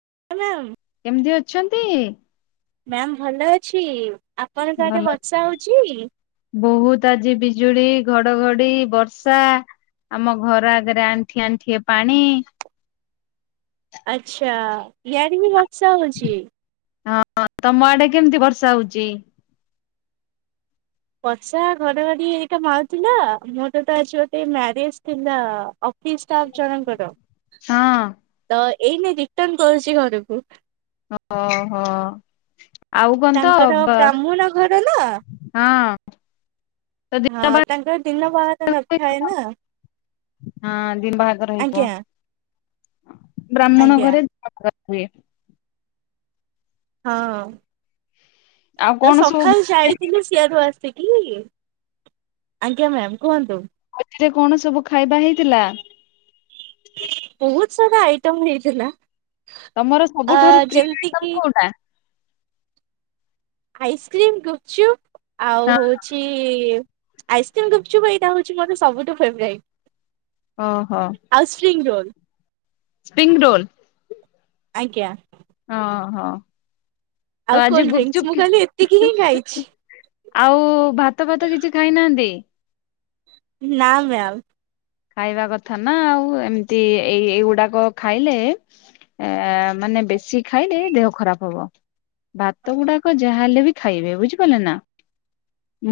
[unintelligible] କେମିତି ଅଛନ୍ତି? ମ୍ୟାାମ ଭଲ ଅଛି। ଆପଣଙ୍କ ଆଡେ ଭଲ ବର୍ଷା ହଉଛି? ବହୁତ ଆଜି ବିଜୁଳି ଘଡଘଡି ବର୍ଷା ଆମ ଘର ଆଗରେ ଆଣ୍ଠିଏ ଆଣ୍ଠିଏ ପାଣି। ଆଛା ଇଆଡ଼େ ବି ବର୍ଷା ହଉଛି। ହଁ ତମ ଆଡେ କେମିତି ବର୍ଷା ହଉଛି? ବର୍ଷା ଘଡଘଡି ଏଇଟା ମାଉଥିଲା ମୋର ତ ତ ଆଜି ଗୋଟେ ମ୍ୟାରେଜ ଥିଲା ଜଣଙ୍କ ହଁ ର। ଏଇନା ରିଟର୍ଣ କରୁଛି ଘରକୁ। ଓ ହୋ। ତାଙ୍କର ବ୍ରାହ୍ମଣ ଘର ନା ହଁ ତ ହଁ ଦିନ ବାହାଘର ତାଙ୍କର ଦିନ ବାହାଘର ନଥାଏ ନା ହଁ ଦିନ ବାହାଘର ହେଇଥିବ ଆଜ୍ଞା। [unintelligible] ବ୍ରାହ୍ମଣ ଆଜ୍ଞା ଘରେ ହୁଏ। ହଁ। ଆଉ ତ କଣ ସବୁ ସକାଳୁ ଯାଇଥିଲୁ ସିଆାଡୁ ଆସି ସେଠି ଆଜ୍ଞା ମ୍ୟାାମ କୁହନ୍ତୁ। ଏଥିରେ କଣ ସବୁ ଖାଇବା ହେଇଥିଲା। ବହୁତ ସାରା ଆଇଟମ ନେଇଥିଲା। ତମର ସବୁଠାରୁ ପ୍ରିୟ କିି ଆଇଟମ କୋଉଟା? ଆଇସ୍କ୍ରିମ୍, ଗୁପଚୁପ ଆଉ ହଁ ହଉଛି ଆଇସ୍କ୍ରିମ୍ ଗୁପଚୁପ ଏଇଟା ହଉଛି ମୋର ସବୁଠୁ ଫେଭୋରାଇଟ। [unintelligible] ସ୍ପ୍ରିଂ ରୋଲ ଆଜ୍ଞା। ହଁ ହଁ। ଆଉ କୋଲଡଡ୍ରିକ୍ସ ମୁଁ କାଲି ଏତିକି ହିଁ ଖାଇଛି। ଆଉ-ଉ-ଉ ଭାତ ଫାତ କିଛି ଖାଇନାହାନ୍ତି? ନା ମ୍ୟାାମ୍। ଖାଇବା କଥା ନା ଆଉ ଏମିତି ଏଇ ଏଇଗୁଡାକ ଖାଇଲେ ଏ-ଏ-ଏ ମାନେ ବେଶୀ ଖାଇଲେ ଦେହ ଖରାପ ହବ। ଭାତ ଗୁଡାକ ଯାହାହଲେ ବି ଖାଇବେ, ବୁଝିପାରିଲେ ନା?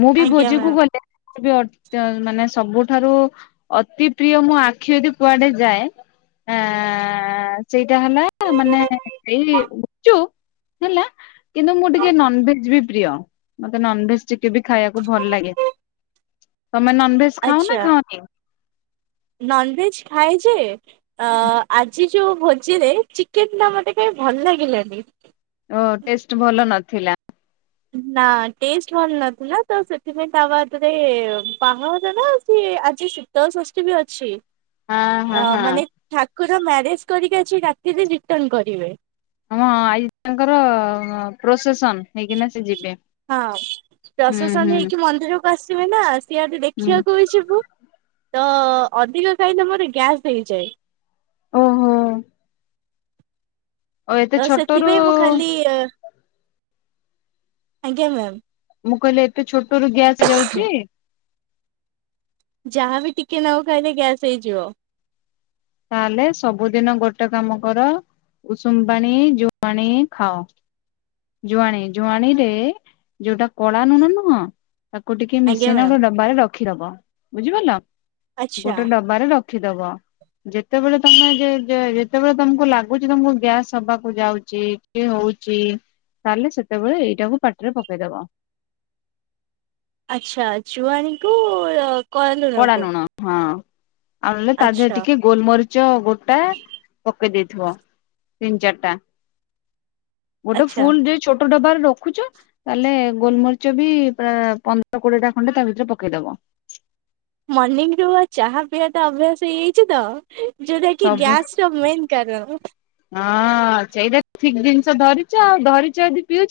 ମୁଁ ବି ଆଜ୍ଞା ଭୋଜିକୁ ମ୍ୟାମ୍। ଗଲେ [unintelligible] ମାନେ ସବୁଠାରୁ ଅତି ପ୍ରିୟ ମୁଁ ଆଖି ଯଦି କୁଆଡେ ଯାଏ ଆ-ଆ-ଆ-ଆ ସେଇଟା ହେଲା ମାନେ ସେଇ ଗୁପଚୁପ ହେଲା କିନ୍ତୁ ମୁଁ ଟିକେ ନନଭେଜ ବି ପ୍ରିୟ, ମତେ ନନଭେଜ ଟିକେ ବି ଖାଇବାକୁ ଭଲ ଲାଗେ। ତମେ ନନଭେଜ ଖାଅ ନା ଆଚ୍ଛା ଖାଉନି? ନନଭେଜ ଖାଏ ଯେ, ଅ-ଅ-ଅ ଆଜି ଯୋଉ ଭୋଜିରେ ଚିକେନ ଟା ମୋତେ କାହି ଭଲ ଲାଗିଲାନି। ଅ ଟେଷ୍ଟ ଭଲ ନଥିଲା। ନା ଟେଷ୍ଟ ଭଲ ନଥିଲା। ତ ସେଥିପାଇଁ ତା ବାଦରେ-ଏ-ଏ-ଏ ବାହାର ନା ସିଏ ଆଜି ଶୀତଳ ଷଷ୍ଠୀ ବି ଅଛି। ହଁ ହଁ ହଁ। କୁର ମ୍ୟାରେଜ କରିକି ଆଜି ରାତିରେ ରିଟର୍ଣ କରିବେ। ହ ହଁ ଆଜି ତାଙ୍କର ପ୍ରୋସେସନ ହେଇକିନା ସେ ଯିବେ। ହଁ ହୁଁ ହୁଁ ପ୍ରଶସନ ହେଇକି ମନ୍ଦିରକୁ ଆସିବେ ନା ସିଆଡ଼େ ହୁଁ ଦେଖିବାକୁ ବି ଯିବୁ। ତ-ଅ-ଅ ଅଧିକ ଖାଇଲେ ମୋର ଗ୍ୟାସ୍ ହୋଇଯାଏ। ଓ ହୋ। ଆଉ ତ ଏତେ ଛୋଟ ସେଥିପାଇଁ ମୁଁ ରୁ-ଉ-ଉ-ଉ ଖାଲି ଆଜ୍ଞା ମ୍ୟାମ୍ ମୁଁ କହିଲ ଏତେ ଛୋଟ ରୁ ଗ୍ୟାସ୍ ହେଇ ଯାଉଛି? ଯାହାବି ଟିକେ ନାକୁ ଖାଇଲେ ଗ୍ୟାସ୍ ହେଇଯିବ। ତାହେଲେ ସବୁଦିନ ଗୋଟେ କାମ କର ଉଷୁମ ପାଣି, ଜୁଆଣି ଖାଅ। ଜୁଆଣୀ ଜୁଆଣୀ ରେ ଯୋଉଟା କଳା ନୁଣ ନୁହଁ ତାକୁ ଟିକେ ଆଜ୍ଞା ମିସେଇନ ମ୍ୟାମ୍ ଗ ଡବାରେ ରଖ୍ ରଖିଦବ, ବୁଝିପାରିଲ? ଆଚ୍ଛା। ଗୋଟେ ଡବାରେ ର ରଖିଦବ ଯେତେବେଳେ ତମେ ଯେ ଯେ ଯେତେବେଳେ ତମକୁ ଲାଗୁଛି ତମକୁ ଗ୍ୟାସ୍ ହବାକୁ ଯାଉଛି, କି ହଉଛି ତାହେଲେ ସେତେବେଳେ ଏଇଟାକୁ ପାଟିରେ ପକେଇଦବ। ଆଛା ଜୁଆଣିକୁ-ଉ-ଉ-ଉ କୋଳା ନୁଣ ହଁ ଆଉେଲେ ତା ଦେହ ଆଚ୍ଛା ଟିକେ ଗୋଲମରିଚ ଗୋଟେ ଟା ପକେଇ ଦେଇେଇଥିବ ତିନି ଚାରିଟା ଗୋଟେ ଆଚ୍ଛା। ଫୁଲ ଯେ ଛୋଟ ଛୋଟ ଡବାରେ ରଖୁଛ ତାହେଲେ ଗୋଲମରିଚ ବି ପ ପନ୍ଦର କୋଡିଏ ଟା ଖଣ୍ଡେ ତା ଭିତରେ ପକେଇଦବ ମର୍ନିଂ ରୁ ଚାହା ପିଇବା ତ ଅଭ୍ୟାସ ହେଇଯାଇଛି ତ ଯୋଉଟା କି ସବୁ ଗ୍ୟାସ ର ମେନ୍ କାରଣ। ହଁ ସେଇଟା ଠିକ ଜିନ ଧରିଚଛ ଆଉ ଧରିଚ ଯଦି ପିଉଛି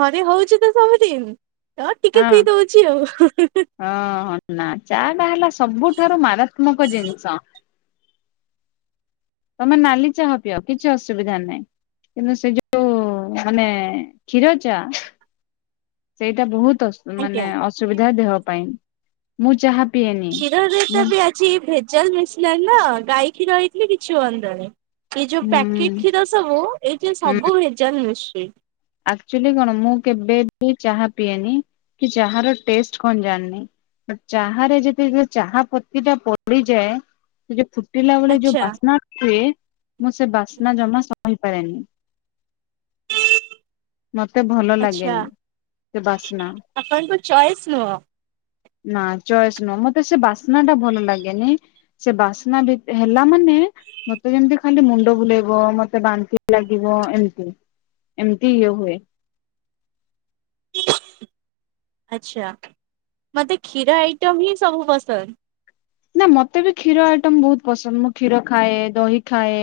ଘରେ ହଉଛି ସବୁତି ହଁ ହଁ ନା ଚା ଟା ହେଲା ସବୁଠାରୁ ମାରାତ୍ମକ ଜିନିଷ ତମେ ନାଲି ଚାହା ପିଅ କିଛି ଅସୁବିଧା ନାହିଁ କିନ୍ତୁ ସେ ଯୋଉ ମାନେ କ୍ଷୀର ଚା ସେଇଟା ବହୁତ ମାନେ ଆଜ୍ଞା। ଅସୁବିଧା ଦେହ ମୁଁ ଯାହା କ୍ଷୀରରେ ତ ବି ଆଜି ଭେଜଲ ମିଶିଲଣି ନା ଗାଈ କୀର ରଇଥିଲେ କିଛି ହୁଅନ୍ତାନ ଏଇ ଯୋଉ ପ୍ୟାକେଟ ହୁଁ କ୍ଷୀର ସବୁ ଏଇଠି ସବୁ ଭେଜାଷ ହ ଆକ୍ଚୁଲି କଣ ମୁଁ କେବେ ବି ଚାହା ପିଏନି କି ଚା ର ଟେଷ୍ଟ କଣ ଜାଣିିନି ଚାାରେ ଯଦି ଚାହା ପତି ଟା ପଡିଯାଏ କୁଟିଲା ବେଳେ ଯୋଉ ଆଚ୍ଛା। ବାସ୍ନା ହୁଏ ମୁଁ ସେ ବାସ୍ନା ଜମା ସ କରନି ଭଲ ଆଛା ଲାଗେନି। ସେ ବାସ୍ନା ଆପଣଙ୍କ ଚଏସ୍ ନୁହଁ ନା ଚଏସ୍ ନୁହଁ ମତେ ସେ ବାସ୍ନା ଟା ଭଲ ଲାଗେନି ସେ ବାସ୍ନା ଭ ହେଲା ମାନେ ମତେ ଯେମିତି ଖାଲି ମୁଣ୍ଡ ବୁଲେଇବ ମତେ ବାନ୍ତି ଲାଗିବ ଏମତି ିଓ ହଏ ଆଚଛା ମତେ କ୍ଷୀର ଆଇଟମ୍ ହିଁ ସବୁ ପସନ୍ଦ ନା ମତେ ବି କ୍ଷୀର ଆଇଟମ ବହୁତ ପସନ୍ଦ ମୁଁ କ୍ଷୀର ଖାଏ ଦହି ଖାଏ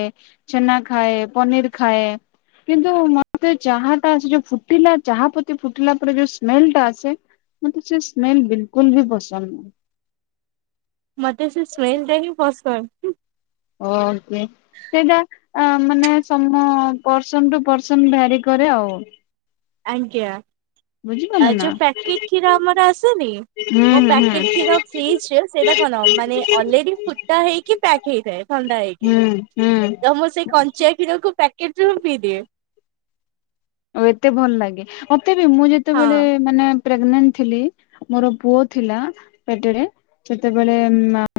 ଛେନା ଖାଏ ପନିର ଖାଏ କିନ୍ତୁ ମତେ ଚାହା ଟା ଯୋଉ ଫୁଟିଲା ଚାହା ପ୍ରତି ଫୁଟିଲା ପରେ ଯୋଉ ସ୍ମେଲ ଟା ଆସେ ମତେ ସେ ସ୍ମେଲ ବିଲକୁଲ ବି ପସନ୍ଦ ନାହିଁ ମତେ ସେ ସ୍ମେଲ ତାାନି ଫସ୍ ଓକ ସେଇଟା ମାନେ ସମ ପର୍ସନ ଟୁ ପର୍ସନ ଭାରି କରେ ଆଉ ଆଙ୍କଆା ଆ ବୁଝିପାରିଲେ ନା ଯୋଉ ପ୍ୟାକେଟ କ୍ଷୀର ଆମର ଆସେନି ହୁଁ ମୋ ହୁଁ ପ୍ୟାକେଟ କ୍ଷୀର ଫ୍ରିଜ ସେଇଟା କଣ ମାନେ ଅଲରେଡି ଫୁଟା ହେଇକି ପ୍ୟାକ୍ ହେଇଥାଏ ଥଣ୍ଡା ହେଇକି ହୁଁ ହୁଁ ତ ମୁଁ ସେଇ କଞ୍ଚାଆ କ୍ଷୀରକୁ ପ୍ୟାକେଟୁ ପିଇ ଦିଏ ଆଉ ଏତେ ଭଲ ଲାଗେ ମ େ ମୁଁ ହଁ। ଯେତେବେଳେ ମାନେ ପ୍ରେଗନଣ୍ଟ ଥିଲି ମୋର ପୁଅ ଥିଲା ପେଟରେ ସେତେବେଳେ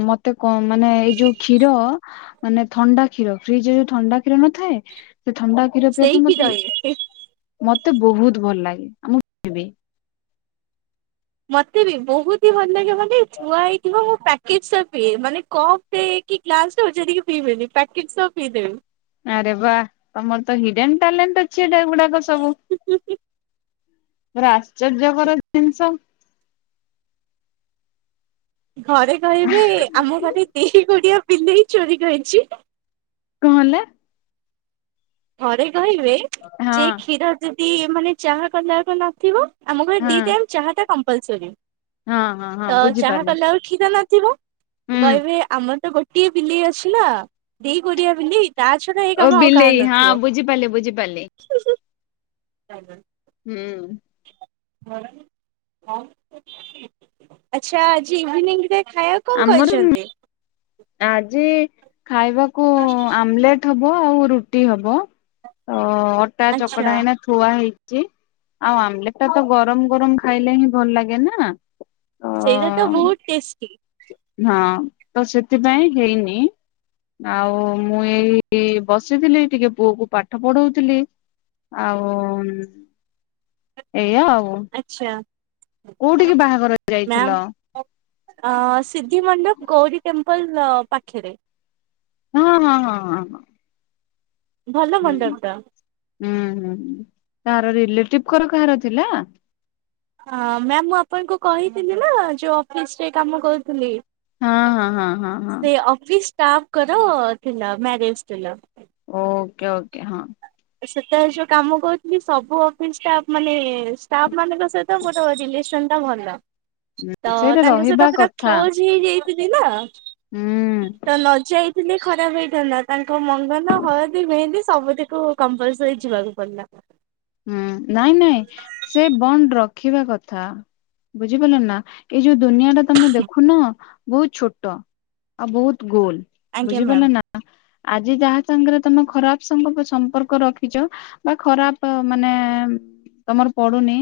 ମତେ ମାନେ ଏଇ ଯୋଉ କ୍ଷୀର ମାନେ ଥଣ୍ଡା କ୍ଷୀର ଫ୍ରିଜରେ ଯୋଉ ଥଣ୍ଡା କ୍ଷୀର ନଥାଏ ସେ ଥଣ୍ଡା କ୍ଷୀର ସେଇ ପିଇବା ପାଇଁ କ୍ଷୀର ମତେ ହିଁ ମତେ ବହୁତ ଭଲ ଲାଗେ ଆଉ ମୁଁ ମତେ ବି ବହୁତ ହି ଭଲ ଲାଗିବନ ସେଇ ଛୁଆ ହେଇଥିବ ମୋ ପକେ ପିଇ ମାନେ କପ୍ କି ଗ୍ଲାସ ପିଇବେନି ପ୍ୟାକେଟ ସବ ପିଇଦେବେ। ଆରେ ବା ତମର ତ ହିଡେନ୍ ଟ୍ୟାଲେଣ୍ଟ ଅଛି ଏଟା। ଗୁଡାକ ସବୁ। ବସ- ଆଚର୍ଯ୍ୟକର ଜିନିଷ ଘରେ କହିବେ ଆମ ଘରେ ଦ ଗଡିଆ ବିଲେଇ ଚୋରି କରିଛି। କଣ ହେଲେ? ଘରେ। କହିବେ ହଁ ସେ କ୍ଷୀର ଯ ମାନେ ଚାହା କଦକ ନଥିବ ଆମ ଘରେ ହଁ ଦି ଟାଇମ୍ ଚାହା ଟା କ ପଲସରି। ହଁ ହଁ ହଁ ତ ଚାହା ବୁଝିପାରିଲି କଲେ ଆଳ ଠିକ ହେଲା। ଯିବା। ହୁଁ କହିବେ ଆମର ତ ଗୋଟେ ଗୋଟିଏ ବିଲେଇ ଅଛି ନା ଦେଇ ଗଡିଆ ବିଲେଇ ତା ଛଡା ଏଇ ଓ କାମ ଆଉ କାହା ବିଲେଇ ନ। ହଁ ବୁଝିପାରିଲି ବୁଝିପାରିଲି। [inaudible] ହୁଁ। ଆଛାଜି ଇଭିନି ଖା କଣ ଆମର କହିଛନ୍ତି? ଆଜି ଖାଇବାକୁ ଆମଲେଟ ହବ ଆଉ ରୁଟି ହବ। ତ ଅଟା ଆଚ୍ଛା ଚକଡା ହେଇନା ଛୁଆ ହେଇଛି। ଆଉ ଆମଲେଟ ଟା ତ ଗରମ ଗରମ ଖାଇଲେ ହିଁ ଭଲ ଲାଗେ ନା ତ ସେଇଟା ତ ବହୁତ ଟେଷ୍ଟି। ହଁ ତ ସେଥିପାଇଁ ହେଇନି ଆଉ ମୁଁ ଏଇ ବସିଥିଲି ଟିକେ ପୁଅ କ ପାଠ ପଢଉଥିଲି ଆଉ ଏଇୟାଉ। ଆଛା। କୋଉଠିକି ବାହାଘର ଯାଇଥିଲ ଅ ସିଦ୍ଧି ମଣ୍ଡପ ଗୌରୀ ଟେମ୍ପ ପଲ ପାଖେରେ ହଁ ହଁ ହଁ ହଁ ହଁ। ଭଲ ହୁଁ ମଣ୍ଡପ ଟା। ହୁଁ ହୁଁ କାହାର ଲିଲେଟିବ୍ [unintelligible] କାହାର ଥିଲା ମ୍ୟାମ ମୁଁ ଆପଣଙ୍କୁ କହିଥିଲି ନା ଯୋଉ ଅଫିସ ରେ କାମ କରୁଥିଲି ହଁ ହଁ ହଁ ହଁ ହଁ। ଷ୍ଟାଫ କର ଥିଲା ମ୍ୟାରେଜ ଥିଲା। ଓକେ ଓକେ ହଁ ସେତେବେଳେ ଯୋଉ କାମ କରୁଥିଲି ସବୁ ଅଫିସ ଷ୍ଟାଫ୍ ମାନେ ଷ୍ଟାଫ୍ ମାନଙ୍କ ସହିତ ମୋର ରିଲେସନ ଟା ଭଲ। ତ ସେଇଟା ତାଙ୍କ ରହିବା ସହିତ ପୁରା କଥା କ୍ଲୋଜ ହେଇଯାଇ [unintelligible] ହୁଁ ତ ନଜାଇ ଖରାପ ହେଇଥାନ୍ତା ତାଙ୍କ ମଙ୍ଗନ ହଳଦୀ ମେହେନ୍ଦୀ ସବୁଠିକୁ କମ୍ପଲସରି ଯିବାକୁ ପଡିଲା। ହୁଁ ନାଇଁ ନାଇଁ ସେ ବଣ୍ଡ ର ରଖିବା କଥା ବୁଝିପାରିଲ ନା ଏଇ ଯୋଉ ଦୁନିଆ ଟା ତମେ ଦେଖୁନ ବହୁତ ଛୋଟ ଆଉ ବହୁତ ଗୋଲ ଆଜ୍ଞା ବୁଝିପାରିଲ ମ୍ୟାମ୍। ନା ଆଜି ଯାହା ସାଙ୍ଗରେ ତମେ ଖରାପ ସାଙ୍ଗ ସମ୍ପର୍କ ରଖିଛ ବା ଖରାପ ମାନେ ତମର ପଡୁନି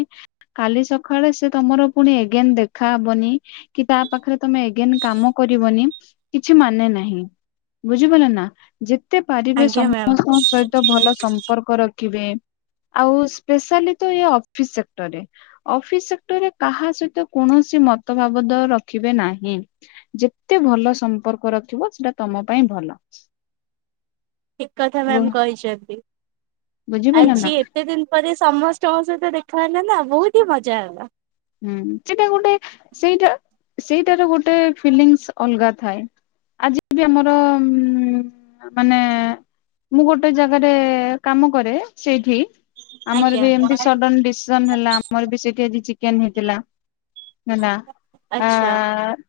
କାଲି ସକାଳେ ସେ ତମର ପୁଣି ଏଗେନ ଦେଖାହବନି କି ତା ପାଖରେ ତମେ ଏଗେନ କାମ କରିବନି କିଛି ମାନେ ନାହିଁ ବୁଝିପରିଲ ନା ଯେ ଯେତେ ପାରିବେ ଆଜ୍ଞା ମ୍ୟାମ୍ ସମସ୍ତଙ୍କ ସହିତ ଭଲ ସମ୍ପର୍କ ରଖିବେ ଆଉ ସ୍ପେଶାଲି ତ ଇ ଅଫିସ ସେକ୍ଟରରେ ଅଫିସ ସେକ୍ଟରରେ କାହା ସହିତ କୌଣସି ମତ ବାବଦ ରଖିବେ ନାହିଁ ଯେତେ ଭଲ ସମ୍ପର୍କ ରଖିବ ସେଟା ତମ ପାଇଁ ଭଲ। ଠିକ କଥା ମ୍ୟାମ କହିଛନ୍ତି। ବୁଝିପାରିଲ ଆଜି ନା ଏତେ ଦିନ ପରେ ସମସ୍ତଙ୍କ ସହିତ ଦେଖ [unintelligible] ବହୁତ ହିଁ ମଜା ହେଲା। ହୁଁ ସେଇଟା ଗୋଟେ ସେଇଟା ସେଇଟାର ଗୋଟେ ଫିଲିଂସ ଅଲଗା ଥାଏ ଆଜି ବି ଆମର ମାନେ ମୁଁ ଗୋଟେ ଜାଗାରେ କାମ କରେ ସେଇଠି ଆମର ଆଜ୍ଞା ବି ଏମିତି ସଡନ ଡିସିଜନ ହେଲା ଆମର ବି ସେଠି ଆଜି କେନ୍ ହେଇଥିଲା [unintelligible] ଆ ଆଚ୍ଛା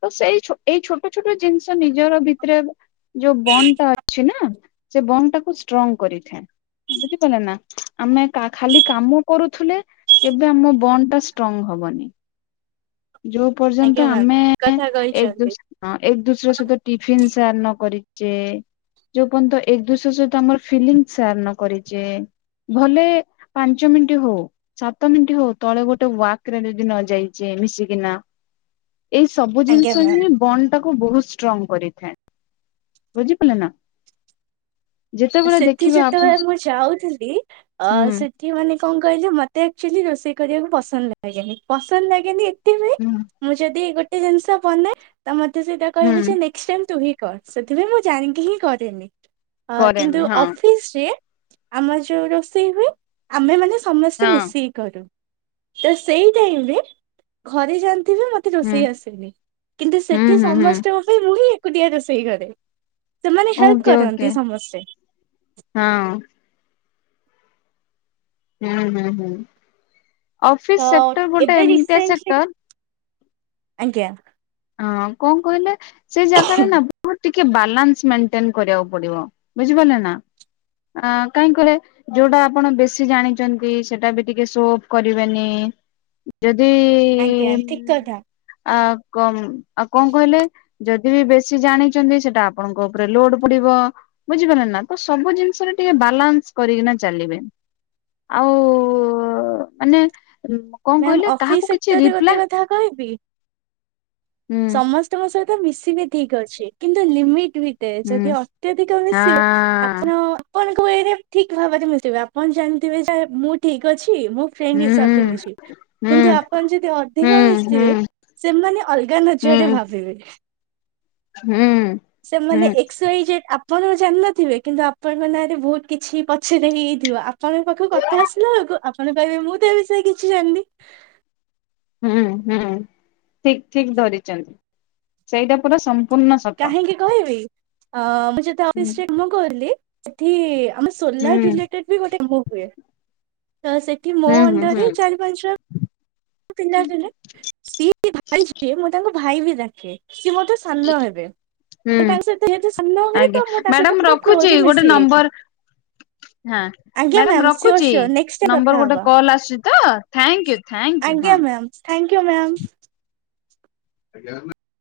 ତ ସେଇ ଏଇ ଛୋଟ ଛୋଟ ଜିନିଷ ନିଜର ଭିତରେ ଯୋଉ ବଣ୍ଡ୍ ଟା ଅଛି ନା ସେ ବଣ୍ଡ୍ ଟାକୁ ଷ୍ଟ୍ରଙ୍ଗ କରିଥାଏ ବୁଝିପାରିଲେ ନା ଆମେ ଖାଲି କାମ କରୁଥିଲେ କେବେ ଆମ ବଣ୍ଡ୍ ଟା ଷ୍ଟ୍ରଙ୍ଗ ହବନି। ଯୋଉ ଆଜ୍ଞା ପର୍ଯ୍ୟନ୍ତ ମ୍ୟାମ୍ ଆମେ କଥା କହିଛନ୍ତି ଏକ ଦୁଶର ସହିତ ଟିଫିନ ସେୟାର ନ କରି ଯେ ଯୋଉଁ ପର୍ଯ୍ୟନ୍ତ ଏକ ଦୁସରେ ସହିତ ଆମ ଫିଲିଙ୍ଗସ ସେୟାର ନ କରିଛ ଭଲେ ପାଞ୍ଚ ମିନିଟ ହଉ ସାତ ମିନିଟ ହଉ ତଳେ ଗୋଟେ ୱାକ୍ରରେ ଯଦି ନ ଯାଇଛେ ମିଶିକିନା ଏଇ ସବୁ ଜିନିଷ ଆଜ୍ଞା ମ୍ୟାମ୍। ହିଁ ବଣ୍ଡ ତାକୁ ବହୁତ ଷ୍ଟ୍ରଙ୍ଗ କରିଥାଏ ବୁଝିପାରିଲ ନା? ଯେତେବେଳେ ସେଠି ଦେଖିବେ ଆପଣ ଯେତେବେଳେ ମୁଁ ଯାଉଥିଲି ଅ ହୁଁ ସେଠି ମାନେ କଣ କହିଲେ ମତେ ଆକ୍ଚୁଆଲି ରୋଷେଇ କରିବାକୁ ପସନ୍ଦ ଲାଗେନି ପସନ୍ଦ ଲାଗେନି ହୁଁ [unintelligible] ମୁଁ ଯଦି ଗୋଟେ ଏଇ ଜିନିଷ ବନେ ତମର ସେଇଟା ହୁଁ କହିବେ ଯେ ନେକ୍ସ ଟାଇମ ତୁହିଁ କ ସେଥିପାଇ ମୁଁ ଜାଣିକି ହିଁ କରିନି। କରେନ ତୁ ଅଫିସ ରେ ଆମ ଯୋଉଁ ରୋଷେଇ ହୁଏ ଆମେ ମାନେ ସମସ୍ତେ ହଁ ମିଶି କି କରୁ। ତ ସେଇ ଟାଇମରେ ଘରେ ଯା ମତେ ହୁଁ ରୋଷେଇ ଆସେନି କିନ୍ତୁ ହୁଁ ସେଠି ହୁଁ ହୁଁ ସମସ୍ତଙ୍କ ପାଇଁ ମୁଁ ହିଁ ଏକୁଟିଆ ରୋଷେଇ ଘରେ ସେମାନେ ହେଲ୍ପ ଓକେ ଓକେ କରନ୍ତି ସମସ୍ତେ ହଁ। ହୁଁ ହୁଁ ହୁଁ। ତ ଅଫିସ ସେକ୍ଟର ଗୋଟେ ଏବେ ଏମିତିଆ ରିସେଣ୍ଟଲି ସେକ୍ଟର। ଆଜ୍ଞା। ହଁ କଣ କହିଲେ? ସେଇ ଜାଗାରେ ନା ବହୁତ ଟିକେ ବାଲାନ୍ସ ମେଣ୍ଟେନ କରିବାକୁ ପଡିବ ବୁଝିପାରିଲେ ନା କାହିଁକ କହିଲେ ଯୋଉଟା ଆପଣ ବେଶୀ ଜାଣିଛନ୍ତି ସେଟା ବି ଟିକେ ସୋଭ କରିବେନି। ଯଦି ଆଜ୍ଞା ଠିକ କଥା ଅ କମ୍ ଆଉ କଣ କହିଲେ ଯଦି ଦ ବି ବେଶୀ ଜାଣିଛନ୍ତି ସେଟା ଆପଣଙ୍କ ଉପରେ ଲୋଡ ପଡିବ ବୁଝିପାରିଲ ନା ତ ସବୁ ଜିନିଷରେ ଟିକେ ବାଲାନ୍ସ କରିକିନା ଚାଲିବେ ଆଉ ମାନେ କଣ ମ୍ୟାମ କହିଲେ ଅଫିସ କାହାକୁ କିଛି ସେକ୍ଟରରେ ଗୋଟେ ରିପ୍ଲାଏ କଥା କହିବି। ହୁଁ ସମସ୍ତ ମ ସହିତ ମିଶିବି ଠିକ ଅଛି କିନ୍ତୁ ଲମିଟ ଯଦି ହୁଁ ଅତ୍ୟଧିକ ମିଶିବେ ଆପଣ, ଆପଣ ଠିକ ଭାବରେ ମିିଶିବେ ଆପଣ ଜାଣିଥିବେ ଯେ ମୁଁ ଠିକ ଅଛି ମୁଁ ହଁ ଫ୍ରେଣ୍ଡ ହିସାବରେ ହୁଁ ମିଶିବି। ହୁଁ କିନ୍ତୁ ଆପଣ ଯଦି ହୁଁ ଅଧିକ ହୁଁ ମିଶିବେ ସେମାନେ ଅଲଗା ହୁଁ ନଜରରେ ଭାବିବେ। ହୁଁ ହୁଁ। ସେମାନେ ଏକ୍ସ ୱାଇ ଜେଡ୍ ଆପଣ ଜାଣିନଥିବେ କିନ୍ତୁ ଆପଣଙ୍କ ନାଁରେ ବହୁତ କିଛି ପଛରେ ହେଇଯାଇଥିବ ଆପଣଙ୍କ ପାଖକୁ କଥା ଆସିଲା ବେଳକୁ ଆପଣ କହିବେ ମୁଁ ତ ଏ ବିଷୟରେ କିଛି କିଛି ଜାଣିନି। ହୁଁ ହୁଁ ଠିକ ଠିକ ଧରିଛନ୍ତି ସେଇଟା ପୁରା ସ କାହିଁକି କହିବି? ଅ। ଯେତେ ହୁଁ ଅଫିସ୍ ରେ କାମ କରିଲି। [unintelligible] ସେଠି ଆମ ହୁଁ ସୋଲାର ରିଲେଟେଡବି ଗୋଟେ କାମ ହୁଏ। ତ ସେଠି ମୋ ହୁଁ ହୁଁ ହୁଁ ଅଣ୍ଡରରେ ଚାରି ପାଞ୍ଚ ତିନିରିନରେ ସିଏ ଭାବିଚି ମୁ [unintelligible] ଭାଇ ବି ଡାକେ। ସିଏ ମୋଠୁ ସାନ ହେବେ ହୁଁ ମୁଁ ତାଙ୍କ ସହିତ ଯେହେତୁ ସାନ ହେବେ ଆଜ୍ଞା ତ ମୁଁ ତାଙ୍କ ସହିତ ମ୍ୟାଡାମ ପୁରା ରଖୁଛି କ୍ଲୋଜଲି ଗୋଟେ ମିଶି ଯାଇଥିଲି ନମ୍ବର ହଁ ଆଜ୍ଞା ମ୍ୟାଡାମ ମ୍ୟାମ୍ ସିଓର ରଖୁଛି ସିଓର ନେକ୍ସଟ ନମ୍ବର କଥା ଗୋଟେ ହବା କଲ ଆସୁଛି ତ ଥ୍ୟାଙ୍କୁ ଥ୍ୟାଙ୍କୁ। ଆଜ୍ଞା ମ୍ୟାମ୍ ଆ ଥ୍ୟାଙ୍କୟୁ ମ୍ୟାମ୍। ଆଜଜାର ନା [unintelligible]